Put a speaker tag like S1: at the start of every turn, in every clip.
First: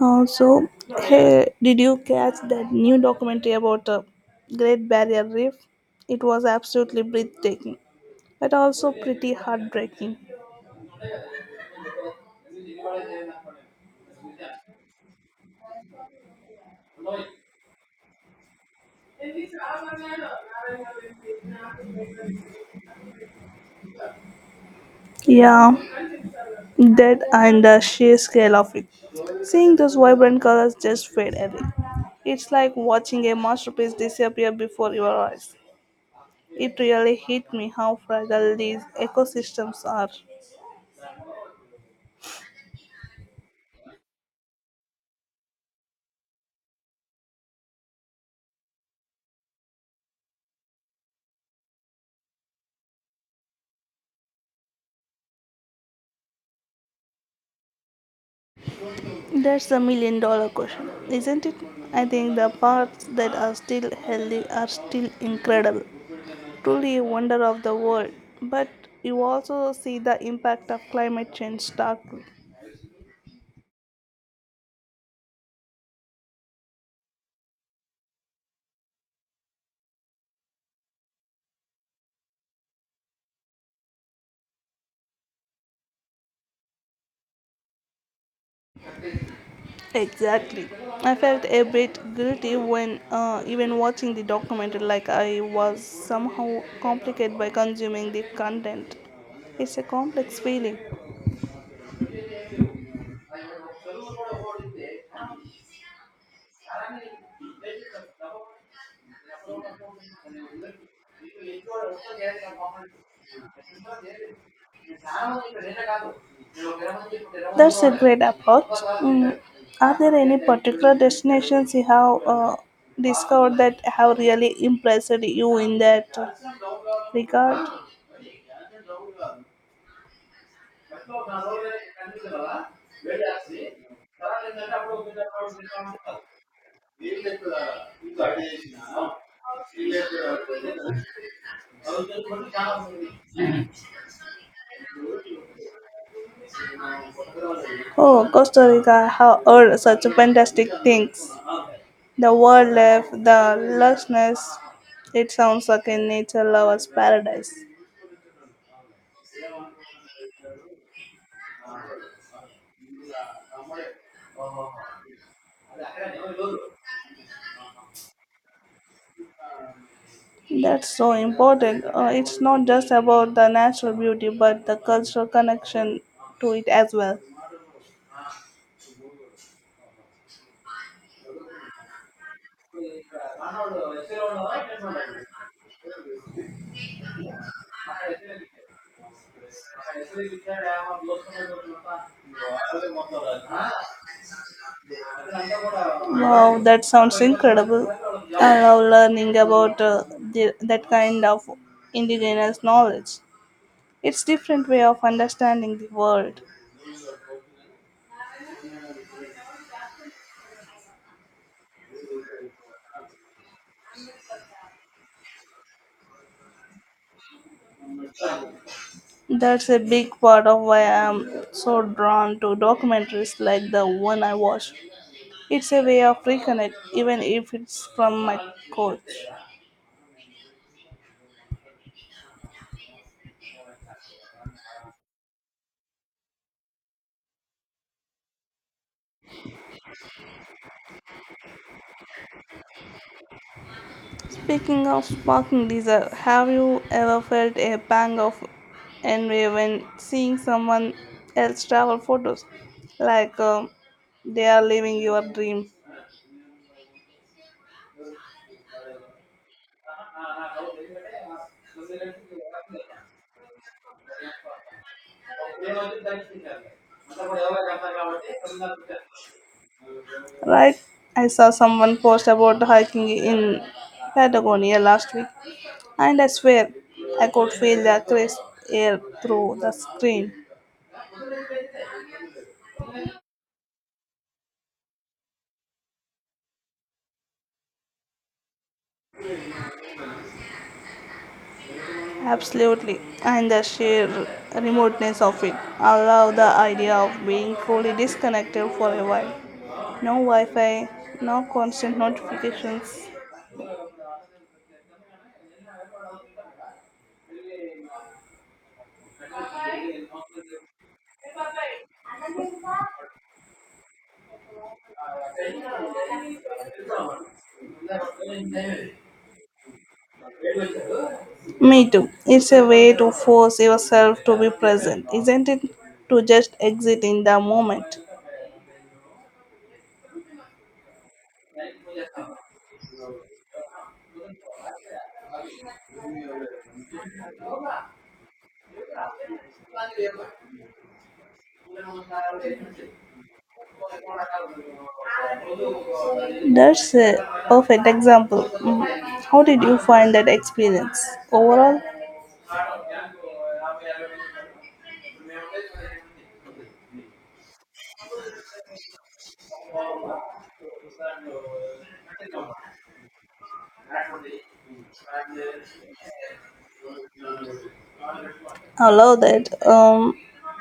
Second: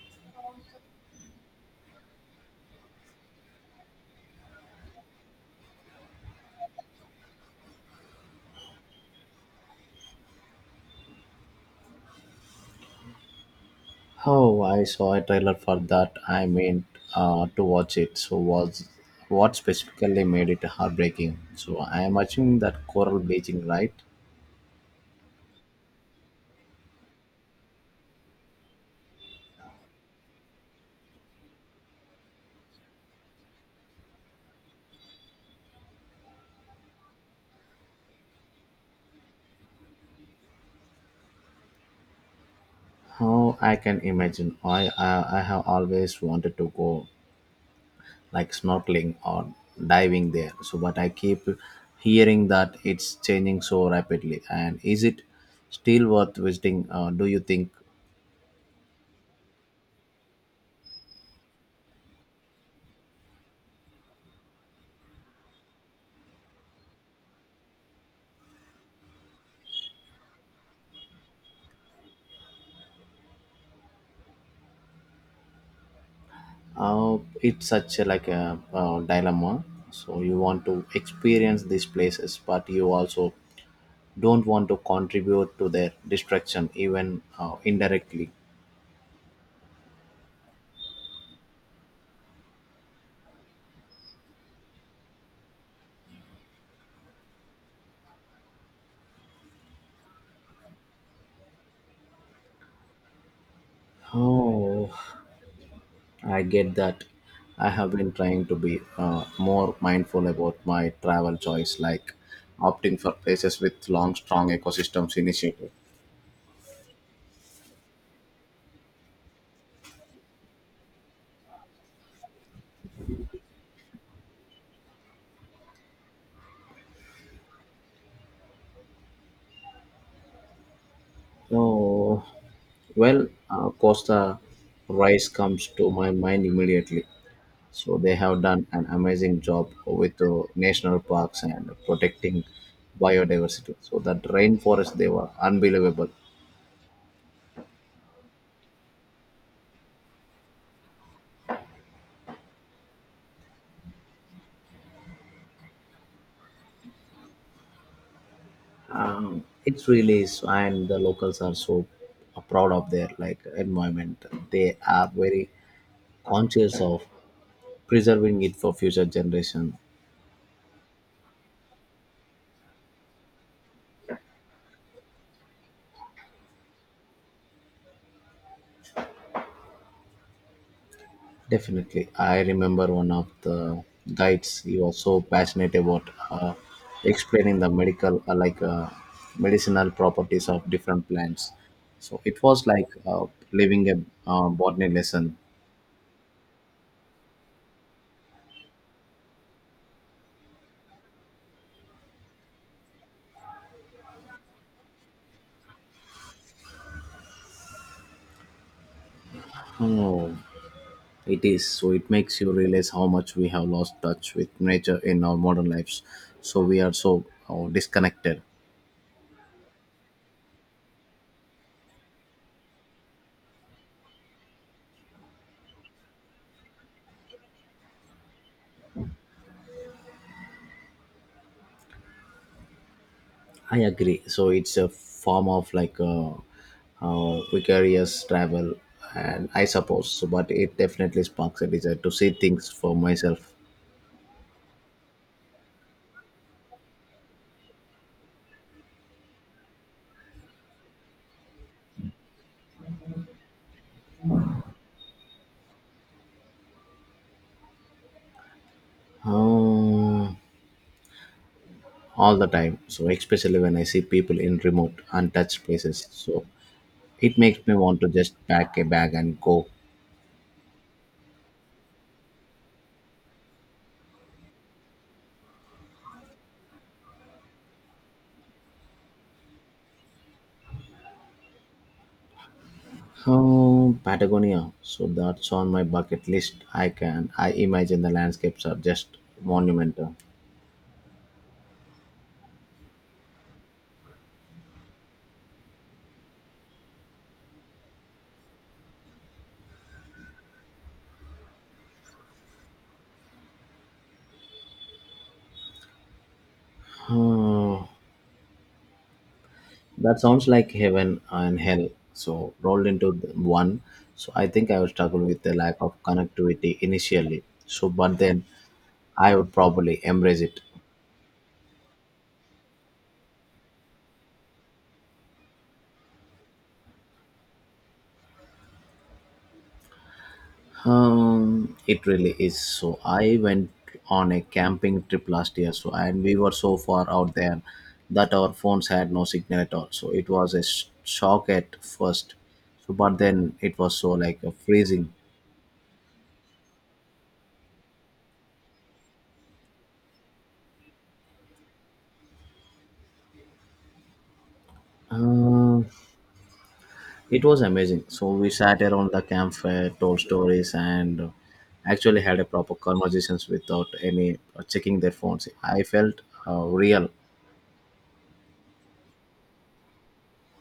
S1: Also, hey, did you catch that new documentary about the Great Barrier Reef? It was absolutely breathtaking, but also pretty heartbreaking.
S2: Oh, I saw a trailer for that. I meant to watch it. So, was what specifically made it heartbreaking? So, I am watching that coral bleaching, right?
S1: Yeah, that and the sheer scale of it. Seeing those vibrant colors just fade away. It's like watching a masterpiece disappear before your eyes. It really hit me how fragile these ecosystems are.
S2: How I can imagine. I have always wanted to go like snorkeling or diving there. So, but I keep hearing that it's changing so rapidly. And is it still worth visiting? Do you think?
S1: That's a million dollar question, isn't it? I think the parts that are still healthy are still incredible, truly a wonder of the world. But you also see the impact of climate change starkly.
S2: It's such a, dilemma, so you want to experience these places but you also don't want to contribute to their destruction, even indirectly.
S1: Exactly. I felt a bit guilty when even watching the documentary, like I was somehow complicated by consuming the content. It's a complex feeling.
S2: Oh, I get that. I have been trying to be more mindful about my travel choice, like opting for places with long strong ecosystems initiative.
S1: That's a great approach. Mm. Are there any particular destinations you have discovered that have really impressed you in that regard?
S2: Oh, well, costa rice comes to my mind immediately. So they have done an amazing job with the national parks and protecting biodiversity. So that rainforest, they were unbelievable.
S1: Oh, Costa Rica, I have heard such fantastic things. The word left the lessness, it sounds like a nature lover's paradise.
S2: It's really is, and the locals are so proud of their like environment. They are very conscious of preserving it for future generation.
S1: That's so important. It's not just about the natural beauty, but the cultural connection to it as well.
S2: Definitely. I remember one of the guides, he was so passionate about explaining the medical, like medicinal properties of different plants. So it was living a botany lesson.
S1: Wow, that sounds incredible. I love learning about that kind of indigenous knowledge. It's different way of understanding the world.
S2: Oh, it is. So it makes you realize how much we have lost touch with nature in our modern lives. So we are so disconnected.
S1: That's a big part of why I'm so drawn to documentaries like the one I watched. It's a way of reconnect, even if it's from my couch.
S2: I agree. So it's a form of vicarious travel, and I suppose. So, but it definitely sparks a desire to see things for myself.
S1: Speaking of sparking desire, have you ever felt a pang of envy when seeing someone else travel photos, like they are living your dream?
S2: um, all the time. So especially when I see people in remote, untouched places, so it makes me want to just pack a bag and go.
S1: Right, I saw someone post about hiking in Patagonia last week, and I swear I could feel the crisp air through the screen.
S2: Patagonia. So that's on my bucket list. I can. I imagine the landscapes are just monumental.
S1: Absolutely, and the sheer remoteness of it. I love the idea of being fully disconnected for a while. No Wi Fi, no constant notifications.
S2: Uh, That sounds like heaven and hell. So rolled into the one. So I think I would struggle with the lack of connectivity initially. So but then I would probably embrace it.
S1: Me too. It's a way to force yourself to be present, isn't it? To just exist in the moment.
S2: It really is. So I went on a camping trip last year. So and we were so far out there that our phones had no signal at all. So it was a shock at first. So but then it was so like a freezing.
S1: That's a perfect example. Mm. How did you find that experience overall?
S2: Uh, It was amazing. So we sat around the campfire, told stories, and actually had a proper conversations without any checking their phones. I felt real.
S1: I love that.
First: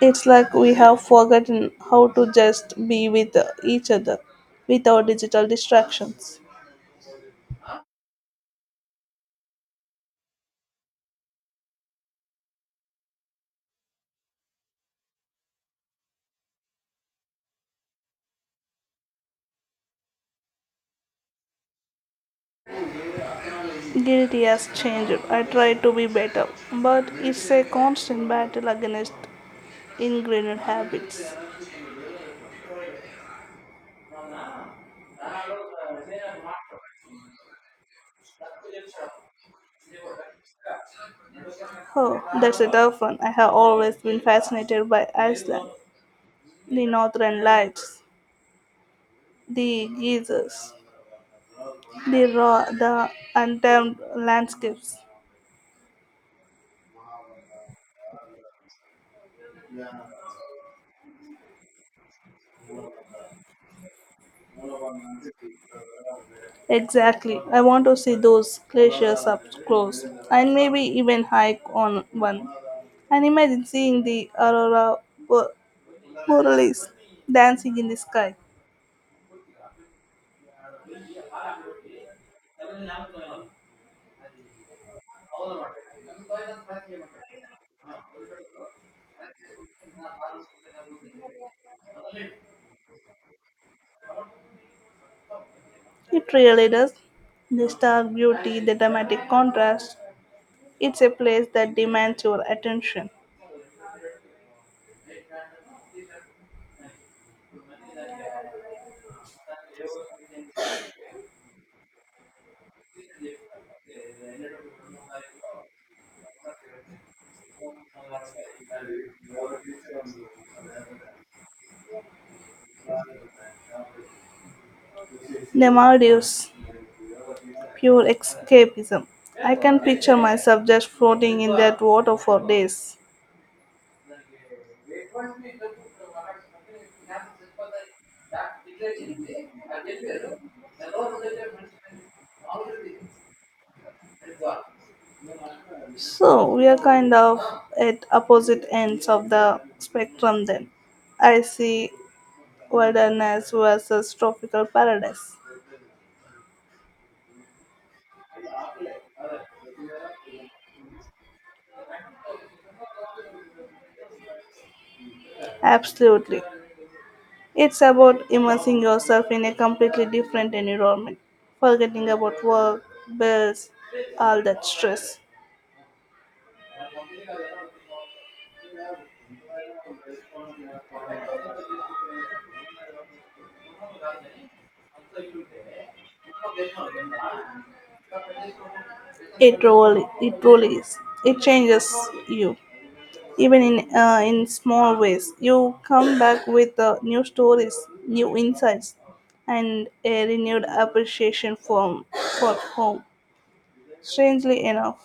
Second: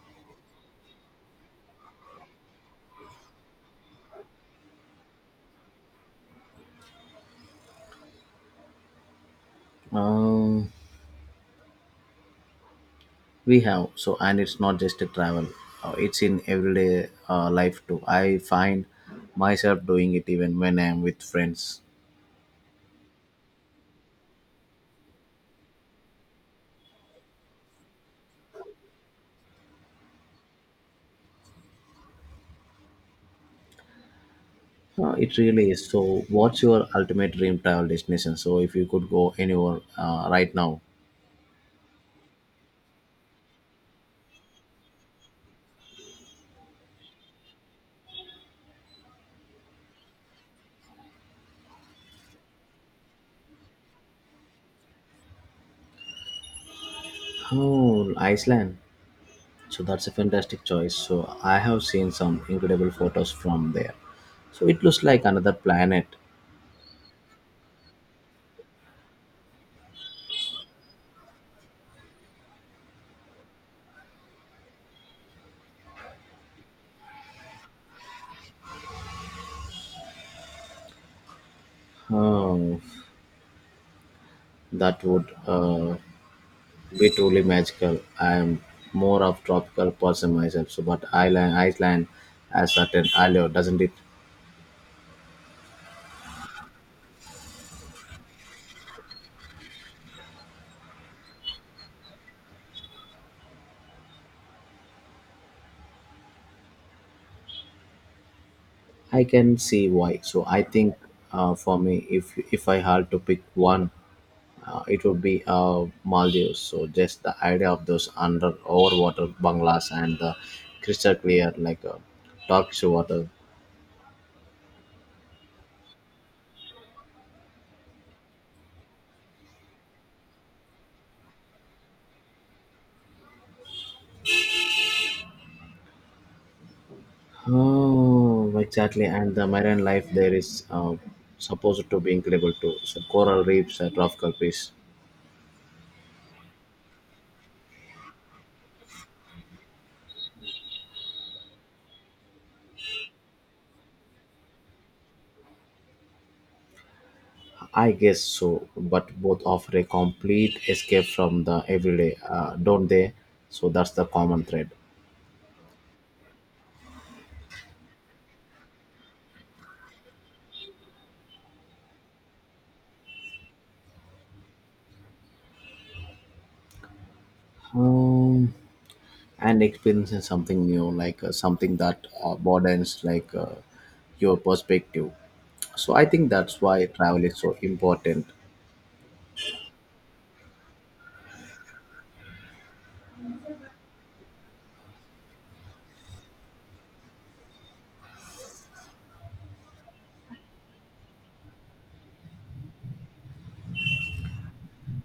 S1: It's like we have forgotten how to just be with each other without digital distractions.
S2: Um, we have so, and it's not just a travel. It's in everyday life too. I find myself doing it even when I am with friends.
S1: Guilty has changed. I try to be better, but it's a constant battle against ingrained habits.
S2: It really is. So, what's your ultimate dream travel destination? So, if you could go anywhere right now,
S1: Oh, that's a tough one. I have always been fascinated by Iceland, the northern lights, the geysers, the raw, the untamed landscapes.
S2: oh, Iceland. So that's a fantastic choice. So I have seen some incredible photos from there. So it looks like another planet.
S1: Exactly, I want to see those glaciers up close and maybe even hike on one, and imagine seeing the aurora bo- borealis dancing in the sky.
S2: Oh, that would be truly magical. I am more of tropical person myself, so but Iceland has certain allure, doesn't it?
S1: It really does. The stark beauty, the dramatic contrast, it's a place that demands your attention.
S2: I can see why. So I think, for me, if I had to pick one, it would be Maldives. So just the idea of those under overwater banglas and the crystal clear Turkish water.
S1: The Maldives. Pure escapism. I can picture myself just floating in that water for days.
S2: Oh, exactly. And the marine life there is supposed to be incredible too. So coral reefs, tropical fish.
S1: So we are kind of at opposite ends of the spectrum then. I see, wilderness versus tropical paradise.
S2: I guess so, but both offer a complete escape from the everyday, don't they? So that's the common thread.
S1: Absolutely. It's about immersing yourself in a completely different environment, forgetting about work, bills, all that stress.
S2: Um, and experiencing something new, something that broadens your perspective. So I think that's why travel is so important.
S1: It really is. It changes you, even in small ways. You come back with new stories, new insights, and a renewed appreciation for home. Strangely enough.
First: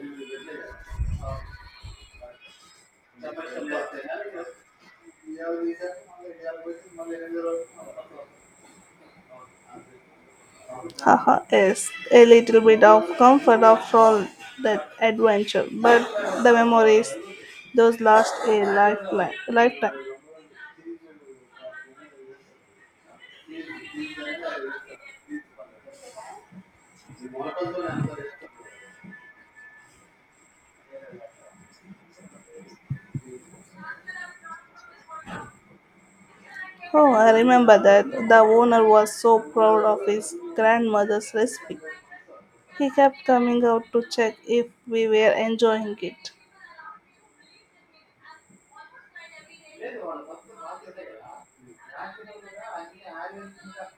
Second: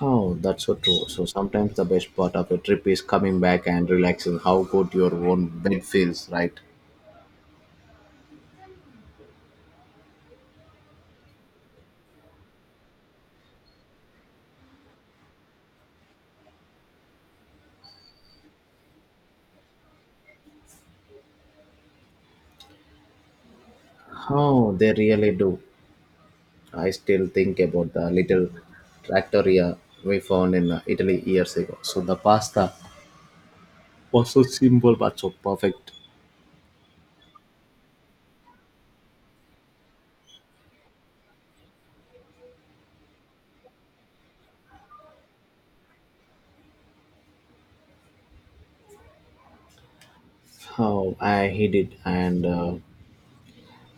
S2: Oh, that's so true. So sometimes the best part of a trip is coming back and relaxing how good your own bed feels, right?
S1: Haha, yes, a little bit of comfort after all that adventure, but the memories, those last a lifetime.
S2: Oh, they really do. I still think about the little trattoria we found in italy years ago. So the pasta was so simple but so perfect.
S1: Oh, I remember that. The owner was so proud of his grandmother's recipe. He kept coming out to check if we were enjoying it.
S2: How I hid it, and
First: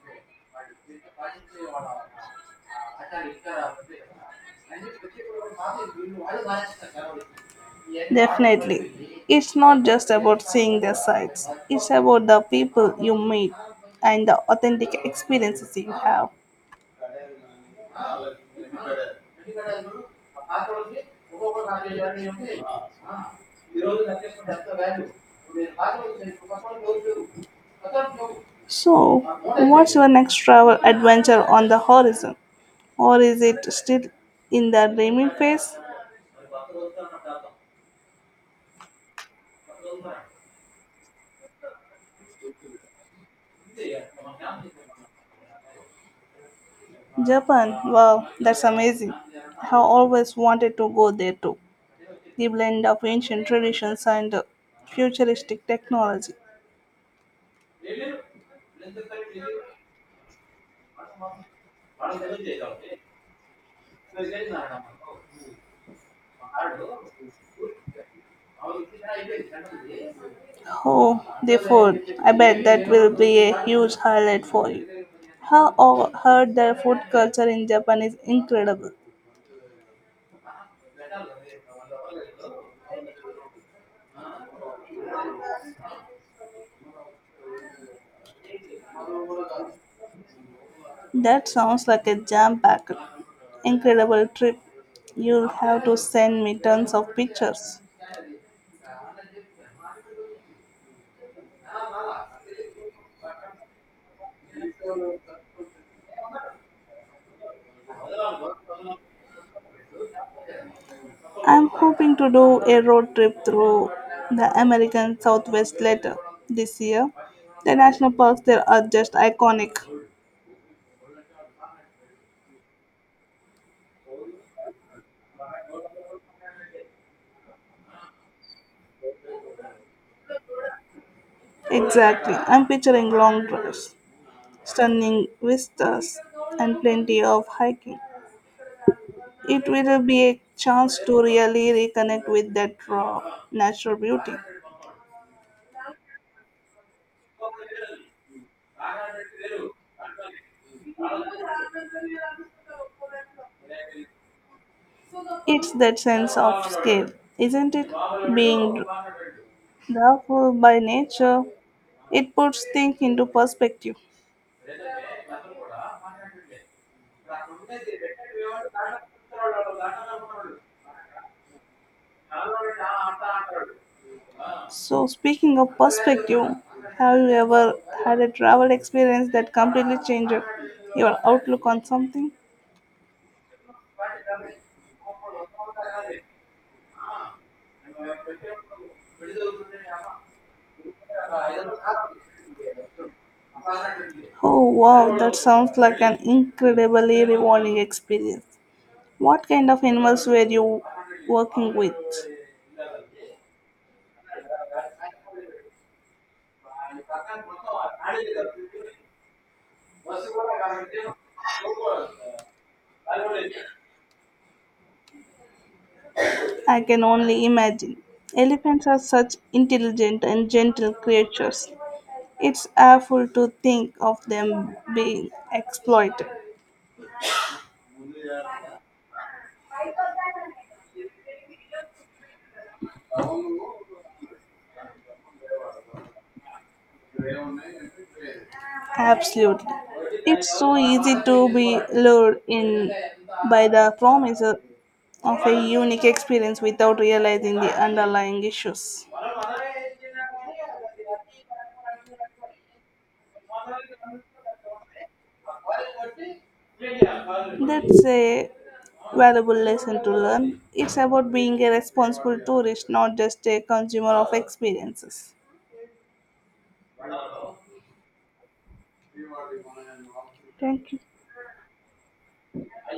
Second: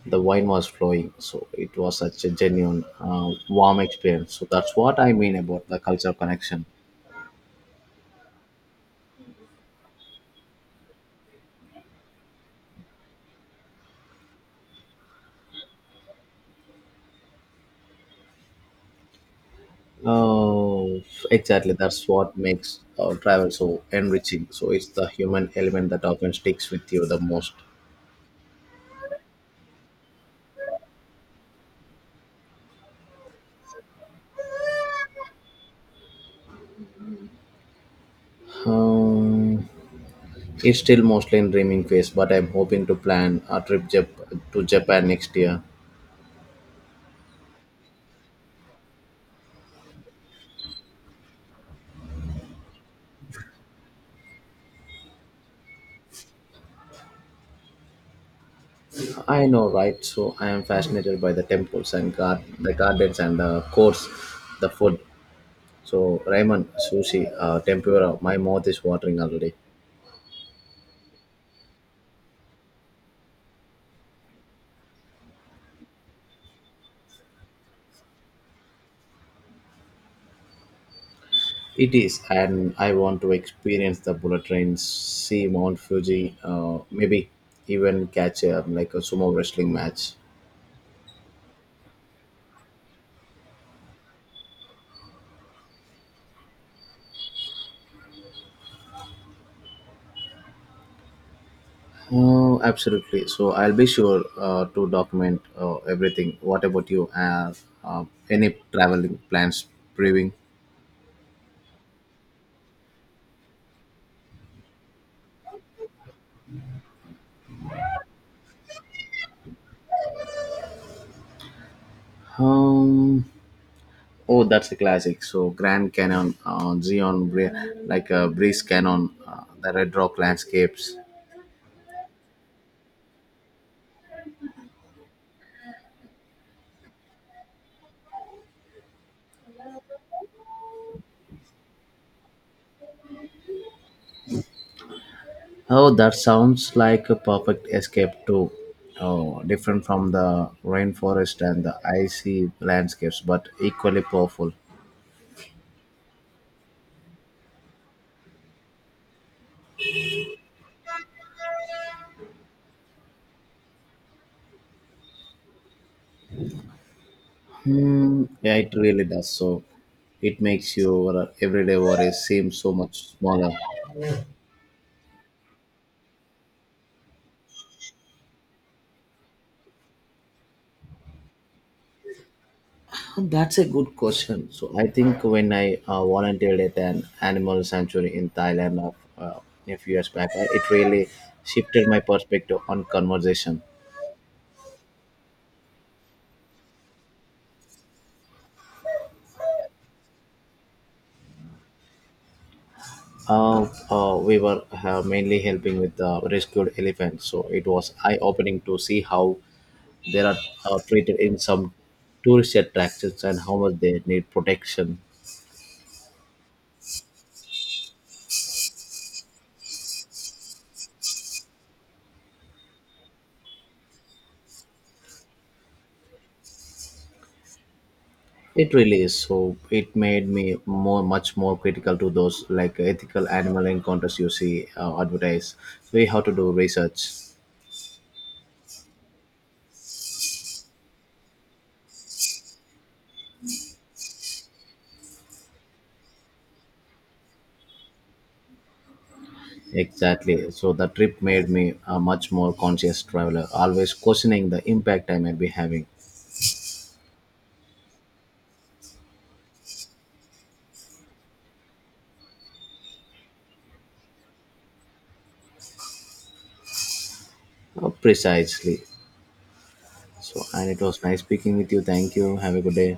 S2: the wine was flowing. So it was such a genuine warm experience. So that's what I mean about the cultural connection.
S1: Definitely. It's not just about seeing their sights, it's about the people you meet and the authentic experiences you have.
S2: Oh, exactly. That's what makes our travel so enriching. So it's the human element that often sticks with you the most.
S1: So, what's your next travel adventure on the horizon? Or is it still in the dreaming phase?
S2: um, it's still mostly in dreaming phase, but I'm hoping to plan a trip to japan next year.
S1: Japan, wow, that's amazing. I have always wanted to go there too. The blend of ancient traditions and futuristic technology.
S2: I know, right? So I am fascinated by the temples and the gardens and the course, the food. So ramen, sushi, tempura, my mouth is watering already.
S1: Oh, the food. I bet that will be a huge highlight for you. Heard their food culture in Japan is incredible.
S2: It is, and I want to experience the bullet trains, see Mount Fuji, maybe even catch a, like a sumo wrestling match.
S1: That sounds like a jam-packed, incredible trip. You'll have to send me tons of pictures.
S2: Oh, absolutely. So I'll be sure to document everything. What about you? Any traveling plans, brewing?
S1: I'm hoping to do a road trip through the American Southwest later this year. The national parks there are just iconic.
S2: Um, oh, that's a classic. So Grand Canyon, Zion, like a breeze canyon, the Red Rock landscapes.
S1: Exactly. I'm picturing long drives, stunning vistas, and plenty of hiking. It will be a chance to really reconnect with that raw natural beauty.
S2: Oh, that sounds like a perfect escape too. Oh, different from the rainforest and the icy landscapes, but equally powerful.
S1: It's that sense of scale, isn't it? Being doubtful by nature, it puts things into perspective.
S2: Hmm. Yeah, it really does. So it makes your everyday worries seem so much smaller.
S1: So, speaking of perspective, have you ever had a travel experience that completely changed your outlook on something?
S2: That's a good question. So I think when I volunteered at an animal sanctuary in Thailand of, a few years back, it really shifted my perspective on conversation.
S1: Oh wow, that sounds like an incredibly rewarding experience. What kind of animals were you working with?
S2: We were mainly helping with the rescued elephants, so it was eye-opening to see how they are treated in some tourist attractions and how much they need protection.
S1: I can only imagine. Elephants are such intelligent and gentle creatures. It's awful to think of them being exploited.
S2: It really is. So it made me more, much more critical to those like ethical animal encounters you see advertised. So you have to do research.
S1: Absolutely. It's so easy to be lured in by the promise of a unique experience without realizing the underlying issues.
S2: Exactly. So the trip made me a much more conscious traveler, always questioning the impact I might be having.
S1: That's a valuable lesson to learn. It's about being a responsible tourist, not just a consumer of experiences.
S2: Precisely. So, and it
S1: Thank you.
S2: was nice speaking with you. Thank you. Have a good day.